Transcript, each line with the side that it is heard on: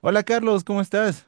right: Hola Carlos, ¿cómo estás?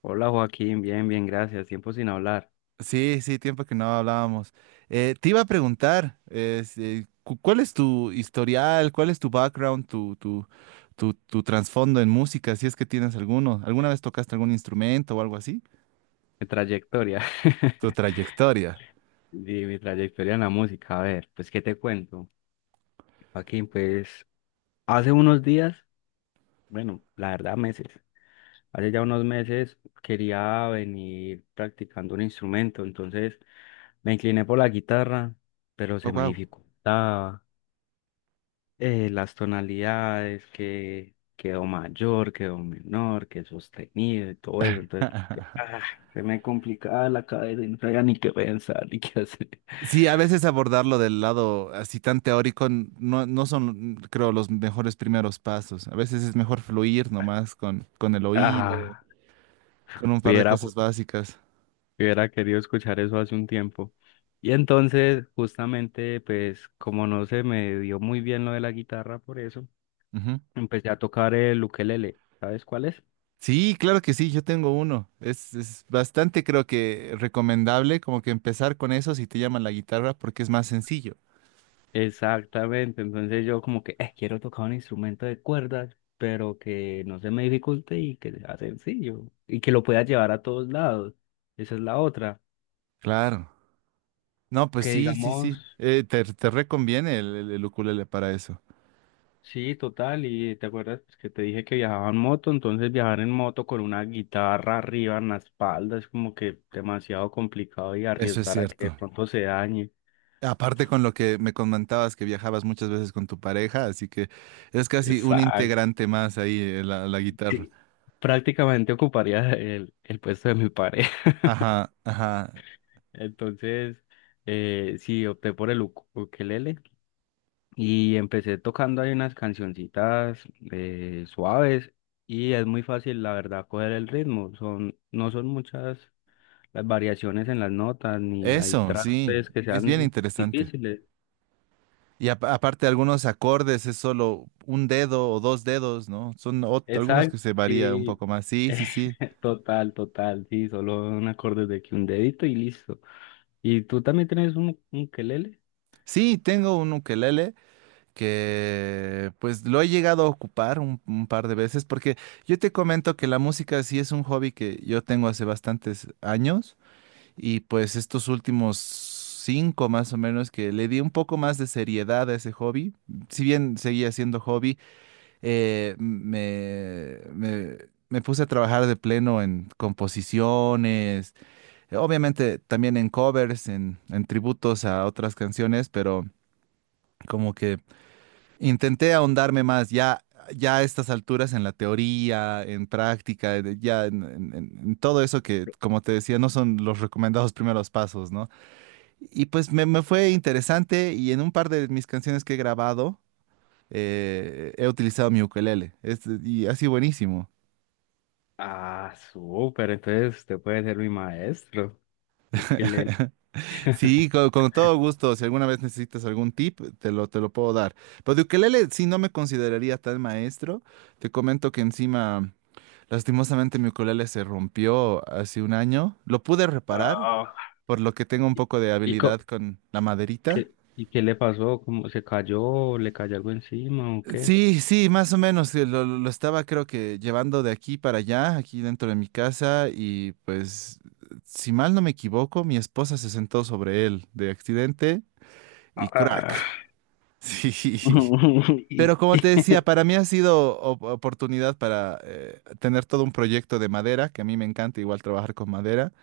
left: Hola Joaquín, bien, bien, gracias. Tiempo sin hablar.
right: Sí, sí, tiempo que no hablábamos. Te iba a preguntar, ¿cuál es tu historial, cuál es tu background, tu trasfondo en música, si es que tienes alguno? ¿Alguna vez tocaste algún instrumento o algo así?
left: Mi trayectoria.
right: Tu trayectoria.
left: Sí, mi trayectoria en la música. A ver, pues, ¿qué te cuento? Joaquín, pues, hace unos días, bueno, la verdad, meses. Hace ya unos meses quería venir practicando un instrumento, entonces me incliné por la guitarra, pero
right: Oh,
left: se me
right: wow.
left: dificultaba. Las tonalidades, que quedó mayor, quedó menor, que sostenido y todo eso. Entonces, que, se me complicaba la cabeza y no sabía ni qué pensar ni qué hacer.
right: Sí, a veces abordarlo del lado así tan teórico no, no son, creo, los mejores primeros pasos. A veces es mejor fluir nomás con el oído,
left: Ah,
right: con un par de
left: hubiera,
right: cosas básicas.
left: hubiera querido escuchar eso hace un tiempo. Y entonces, justamente, pues, como no se me dio muy bien lo de la guitarra, por eso,
right: Ujú.
left: empecé a tocar el ukelele. ¿Sabes cuál es?
right: Sí, claro que sí, yo tengo uno. Es bastante, creo que recomendable como que empezar con eso si te llama la guitarra porque es más sencillo.
left: Exactamente, entonces yo como que quiero tocar un instrumento de cuerdas, pero que no se me dificulte y que sea sencillo y que lo pueda llevar a todos lados. Esa es la otra".
right: Claro. No, pues
left: Que
right: sí, sí,
left: digamos,
right: sí. Te reconviene el ukulele para eso.
left: sí, total, y te acuerdas que te dije que viajaba en moto, entonces viajar en moto con una guitarra arriba en la espalda es como que demasiado complicado y
right: Eso es
left: arriesgar a que de
right: cierto.
left: pronto se dañe.
right: Aparte con lo que me comentabas que viajabas muchas veces con tu pareja, así que es casi un
left: Exacto.
right: integrante más ahí la guitarra.
left: Sí, prácticamente ocuparía el puesto de mi pareja.
right: Ajá, ajá.
left: Entonces, sí, opté por el ukelele y empecé tocando ahí unas cancioncitas suaves, y es muy fácil, la verdad, coger el ritmo. Son, no son muchas las variaciones en las notas, ni hay
right: Eso, sí.
left: trastes que
right: Es bien
left: sean
right: interesante.
left: difíciles.
right: Y aparte algunos acordes es solo un dedo o dos dedos, ¿no? Son algunos que
left: Exacto,
right: se varía un
left: sí.
right: poco más. Sí, sí, sí.
left: Total, total, sí, solo un acorde de que un dedito y listo. ¿Y tú también tienes un ukelele?
right: Sí, tengo un ukelele que pues lo he llegado a ocupar un par de veces porque yo te comento que la música sí es un hobby que yo tengo hace bastantes años y pues estos últimos cinco más o menos que le di un poco más de seriedad a ese hobby, si bien seguía siendo hobby. eh, me, me- me puse a trabajar de pleno en composiciones, obviamente también en covers, en tributos a otras canciones, pero como que intenté ahondarme más ya a estas alturas en la teoría, en práctica, ya en todo eso que, como te decía, no son los recomendados primeros pasos, ¿no? Y pues me fue interesante y en un par de mis canciones que he grabado, he utilizado mi ukelele, y ha sido buenísimo.
left: Ah, súper, entonces usted puede ser mi maestro. Ukelele.
right: Sí, con, todo gusto. Si alguna vez necesitas algún tip, te lo puedo dar. Pero de ukelele sí no me consideraría tal maestro. Te comento que encima, lastimosamente, mi ukelele se rompió hace un año. Lo pude reparar,
left: Ah,
right: por lo que tengo un poco de
left: ¿Y,
right: habilidad
left: co-
right: con la maderita.
left: qué, ¿y qué le pasó? ¿Cómo se cayó? ¿Le cayó algo encima o qué?
right: Sí, sí, más o menos. Lo estaba creo que llevando de aquí para allá, aquí dentro de mi casa, y pues, si mal no me equivoco, mi esposa se sentó sobre él de accidente y
left: Ah,
right: crack. Sí. Pero
left: y
right: como te decía, para mí ha sido oportunidad para tener todo un proyecto de madera, que a mí me encanta igual trabajar con madera.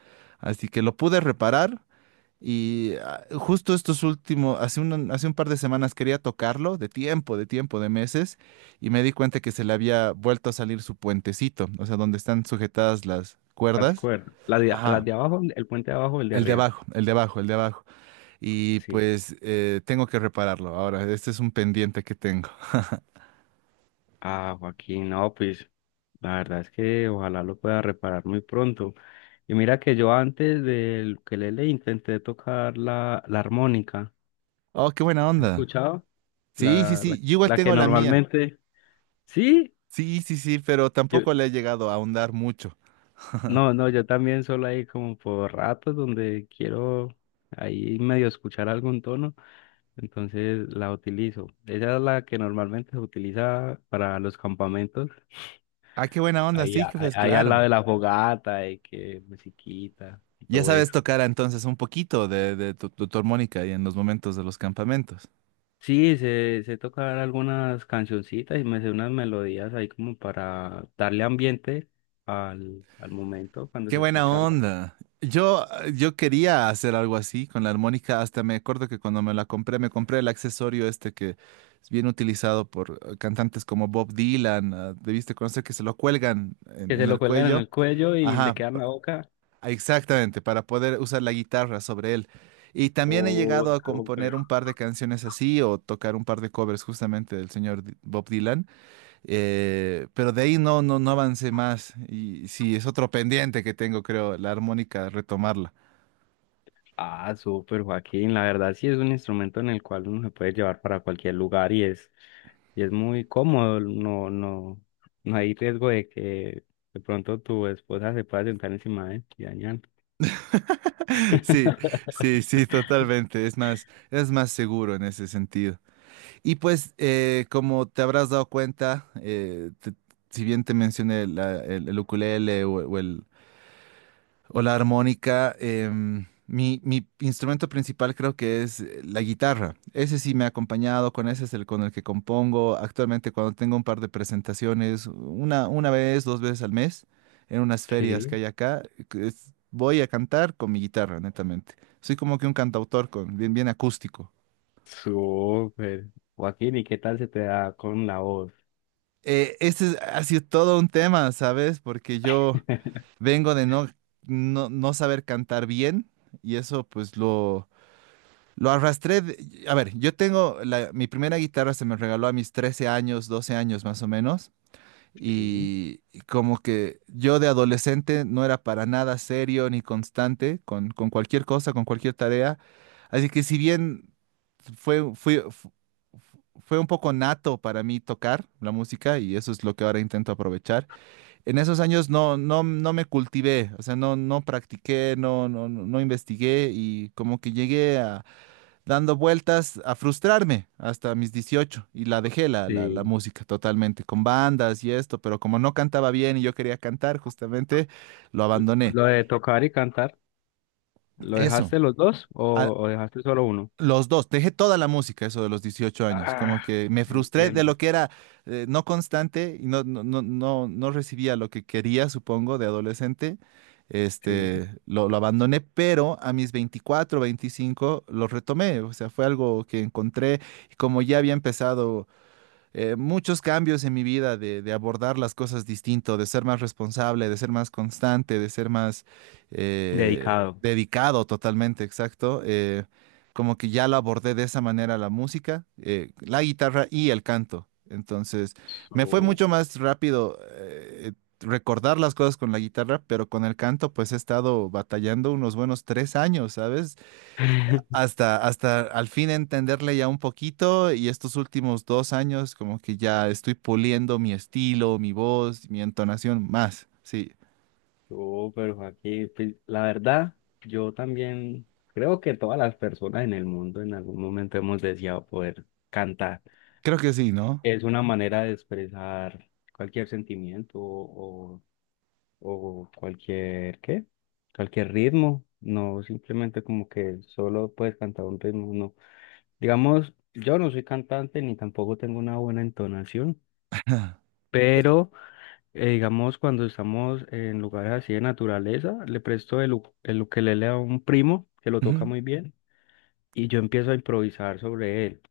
right: Así que lo pude reparar y ah, justo estos últimos, hace un par de semanas quería tocarlo, de tiempo, de meses, y me di cuenta que se le había vuelto a salir su puentecito, o sea, donde están sujetadas las
left: las
right: cuerdas.
left: cuerdas. Las
right: Ajá.
left: de abajo, el puente de abajo, el de
right: El de
left: arriba.
right: abajo, el de abajo, el de abajo. Y
left: Sí.
right: pues tengo que repararlo ahora. Este es un pendiente que tengo.
left: Ah, Joaquín, no, pues la verdad es que ojalá lo pueda reparar muy pronto. Y mira que yo antes del ukelele intenté tocar la armónica.
right: Oh, qué buena
left: ¿Has
right: onda.
left: escuchado?
right: Sí, sí, sí, yo igual
left: La que
right: tengo la mía.
left: normalmente... Sí,
right: Sí, sí, sí, pero
left: yo,
right: tampoco le he llegado a ahondar mucho.
left: no, no, yo también solo ahí como por ratos donde quiero ahí medio escuchar algún tono, entonces la utilizo. Esa es la que normalmente se utiliza para los campamentos,
right: Ah, qué buena onda, sí, que
left: ahí,
right: pues
left: ahí al lado
right: claro.
left: de la fogata y que musiquita y
right: Ya
left: todo
right: sabes
left: eso.
right: tocar entonces un poquito de tu armónica y en los momentos de los campamentos.
left: Sí, sé, sé tocar algunas cancioncitas y me sé unas melodías ahí como para darle ambiente al momento cuando
right: Qué
left: se está
right: buena
left: charlando.
right: onda. Yo quería hacer algo así con la armónica, hasta me acuerdo que cuando me la compré, me compré el accesorio este que es bien utilizado por cantantes como Bob Dylan, ah, debiste conocer que se lo cuelgan en
left: Que se
right: en
left: lo
right: el
left: cuelgan en
right: cuello.
left: el cuello y le
right: Ajá,
left: quedan en la boca.
right: exactamente, para poder usar la guitarra sobre él. Y también he
left: Oh,
right: llegado a
left: no.
right: componer un par de canciones así o tocar un par de covers justamente del señor Bob Dylan, pero de ahí no, no, no avancé más. Y sí, es otro pendiente que tengo, creo, la armónica, retomarla.
left: Ah, súper, Joaquín. La verdad sí es un instrumento en el cual uno se puede llevar para cualquier lugar y es muy cómodo. No, no, no hay riesgo de que de pronto tu esposa se pueda sentar encima de él y dañar.
right: Sí, sí, sí, totalmente. Es más seguro en ese sentido. Y pues, como te habrás dado cuenta, si bien te mencioné el ukulele o el o la armónica. Mi instrumento principal creo que es la guitarra. Ese sí me ha acompañado, con ese es el con el que compongo actualmente cuando tengo un par de presentaciones, una vez, dos veces al mes, en unas ferias que
left: Sí,
right: hay acá. Voy a cantar con mi guitarra, netamente. Soy como que un cantautor bien, bien acústico.
left: súper. Joaquín, ¿y qué tal se te da con la voz?
right: Este ha sido todo un tema, ¿sabes? Porque yo vengo de no, no, no saber cantar bien y eso pues lo arrastré, a ver, mi primera guitarra se me regaló a mis 13 años, 12 años más o menos,
left: Sí.
right: y como que yo de adolescente no era para nada serio ni constante con cualquier cosa, con cualquier tarea, así que si bien fue, fui- fu- fue un poco nato para mí tocar la música y eso es lo que ahora intento aprovechar. En esos años no, no, no me cultivé, o sea, no, no practiqué, no, no, no no investigué y como que llegué a dando vueltas a frustrarme hasta mis 18 y la dejé la
left: Sí.
right: música totalmente, con bandas y esto, pero como no cantaba bien y yo quería cantar justamente, lo abandoné.
left: Lo de tocar y cantar, ¿lo
right: Eso,
left: dejaste los dos
right: a-
left: o dejaste solo uno?
right: los dos, dejé toda la música, eso de los 18 años, como
left: Ah,
right: que me frustré de
left: entiendo.
right: lo que era no constante y no, no, no, no, no recibía lo que quería, supongo, de adolescente.
left: Sí.
right: Este, lo abandoné, pero a mis 24 25 lo retomé, o sea, fue algo que encontré y como ya había empezado muchos cambios en mi vida de abordar las cosas distinto, de ser más responsable, de ser más constante, de ser más
left: Dedicado.
right: dedicado totalmente, exacto. Como que ya lo abordé de esa manera la música, la guitarra y el canto. Entonces, me fue mucho
left: Súper.
right: más rápido recordar las cosas con la guitarra, pero con el canto pues he estado batallando unos buenos 3 años, ¿sabes? Hasta al fin entenderle ya un poquito y estos últimos 2 años como que ya estoy puliendo mi estilo, mi voz, mi entonación más. Sí,
left: No, pero aquí pues, la verdad, yo también creo que todas las personas en el mundo en algún momento hemos deseado poder cantar.
right: creo que sí, ¿no?
left: Es una manera de expresar cualquier sentimiento o cualquier, ¿qué? Cualquier ritmo. No simplemente como que solo puedes cantar un ritmo, no. Digamos, yo no soy cantante ni tampoco tengo una buena entonación,
right: Eh,
left: pero... digamos, cuando estamos en lugares así de naturaleza, le presto el ukelele a un primo que lo toca
right: ujú.
left: muy bien y yo empiezo a improvisar sobre él,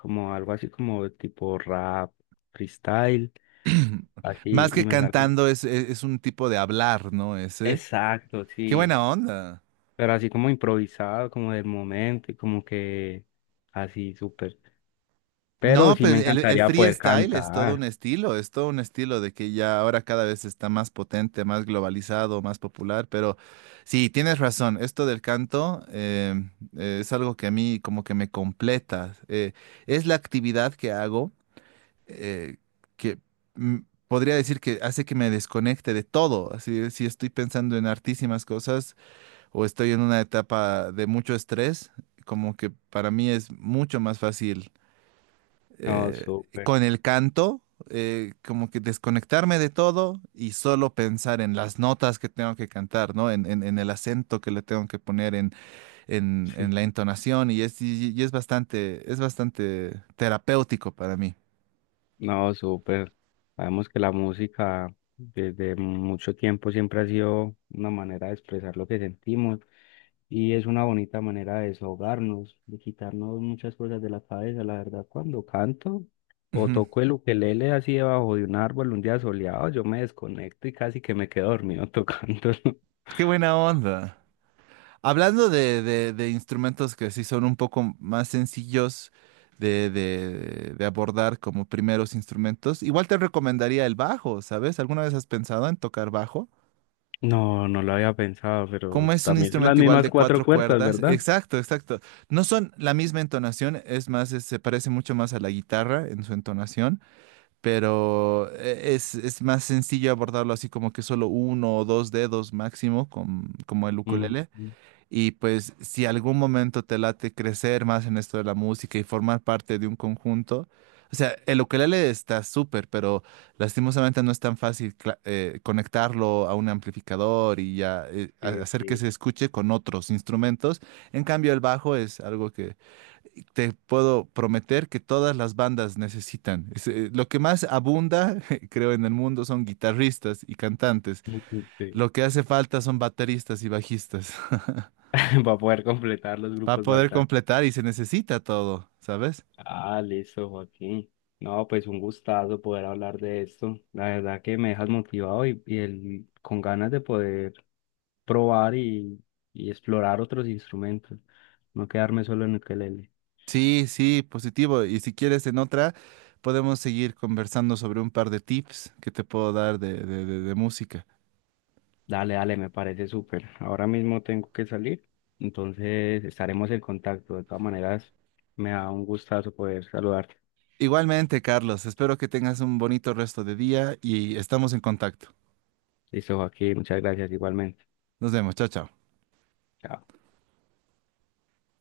left: como algo así como tipo rap, freestyle, así,
right: Más que
left: y me sale.
right: cantando es un tipo de hablar, ¿no? Ese.
left: Exacto,
right: Qué
left: sí,
right: buena onda.
left: pero así como improvisado, como del momento y como que así, súper. Pero
right: No,
left: sí
right: pues
left: me
right: el
left: encantaría poder
right: freestyle es todo un
left: cantar.
right: estilo, es todo un estilo de que ya ahora cada vez está más potente, más globalizado, más popular, pero sí, tienes razón, esto del canto es algo que a mí como que me completa, es la actividad que hago eh, que mm, podría decir que hace que me desconecte de todo, así si estoy pensando en artísimas cosas o estoy en una etapa de mucho estrés, como que para mí es mucho más fácil
left: No,
right: eh,
left: súper.
right: con el canto, como que desconectarme de todo y solo pensar en las notas que tengo que cantar, ¿no? En el acento que le tengo que poner, en, en-
left: Sí.
right: en la entonación, y es bastante terapéutico para mí.
left: No, súper. Sabemos que la música desde mucho tiempo siempre ha sido una manera de expresar lo que sentimos y es una bonita manera de desahogarnos, de quitarnos muchas cosas de la cabeza. La verdad, cuando canto o
right: Ujú.
left: toco el ukelele así debajo de un árbol un día soleado, yo me desconecto y casi que me quedo dormido tocando.
right: Qué buena onda. Hablando de instrumentos que sí son un poco más sencillos de abordar como primeros instrumentos, igual te recomendaría el bajo, ¿sabes? ¿Alguna vez has pensado en tocar bajo?
left: No, no lo había pensado, pero
right: ¿Cómo es un
left: también son las
right: instrumento igual
left: mismas
right: de
left: cuatro
right: cuatro
left: cuerdas,
right: cuerdas?
left: ¿verdad?
right: Exacto, exacto. No son la misma entonación, es más, se parece mucho más a la guitarra en su entonación, pero es más sencillo abordarlo así como que solo uno o dos dedos máximo, como el
left: Mm,
right: ukulele. Y pues si algún momento te late crecer más en esto de la música y formar parte de un conjunto, o sea, el ukelele está súper, pero lastimosamente no es tan fácil conectarlo a un amplificador y ya
left: sí,
right: hacer que se
left: sí.
right: escuche con otros instrumentos. En cambio, el bajo es algo que te puedo prometer que todas las bandas necesitan. Lo que más abunda, creo, en el mundo son guitarristas y cantantes.
left: Sí.
right: Lo que hace falta son bateristas y bajistas
left: Para poder completar los
right: para
left: grupos
right: poder
left: faltantes.
right: completar y se necesita todo, ¿sabes?
left: Ah, listo, Joaquín. No, pues un gustazo poder hablar de esto. La verdad que me dejas motivado y con ganas de poder probar y explorar otros instrumentos. No quedarme solo en ukelele.
right: Sí, sí, positivo. Y si quieres en otra, podemos seguir conversando sobre un par de tips que te puedo dar de música.
left: Dale, dale, me parece súper. Ahora mismo tengo que salir, entonces estaremos en contacto. De todas maneras, me da un gustazo poder saludarte.
right: Igualmente, Carlos, espero que tengas un bonito resto de día y estamos en contacto.
left: Listo, Joaquín, muchas gracias igualmente.
right: Nos vemos, chao, chao.
left: Chao.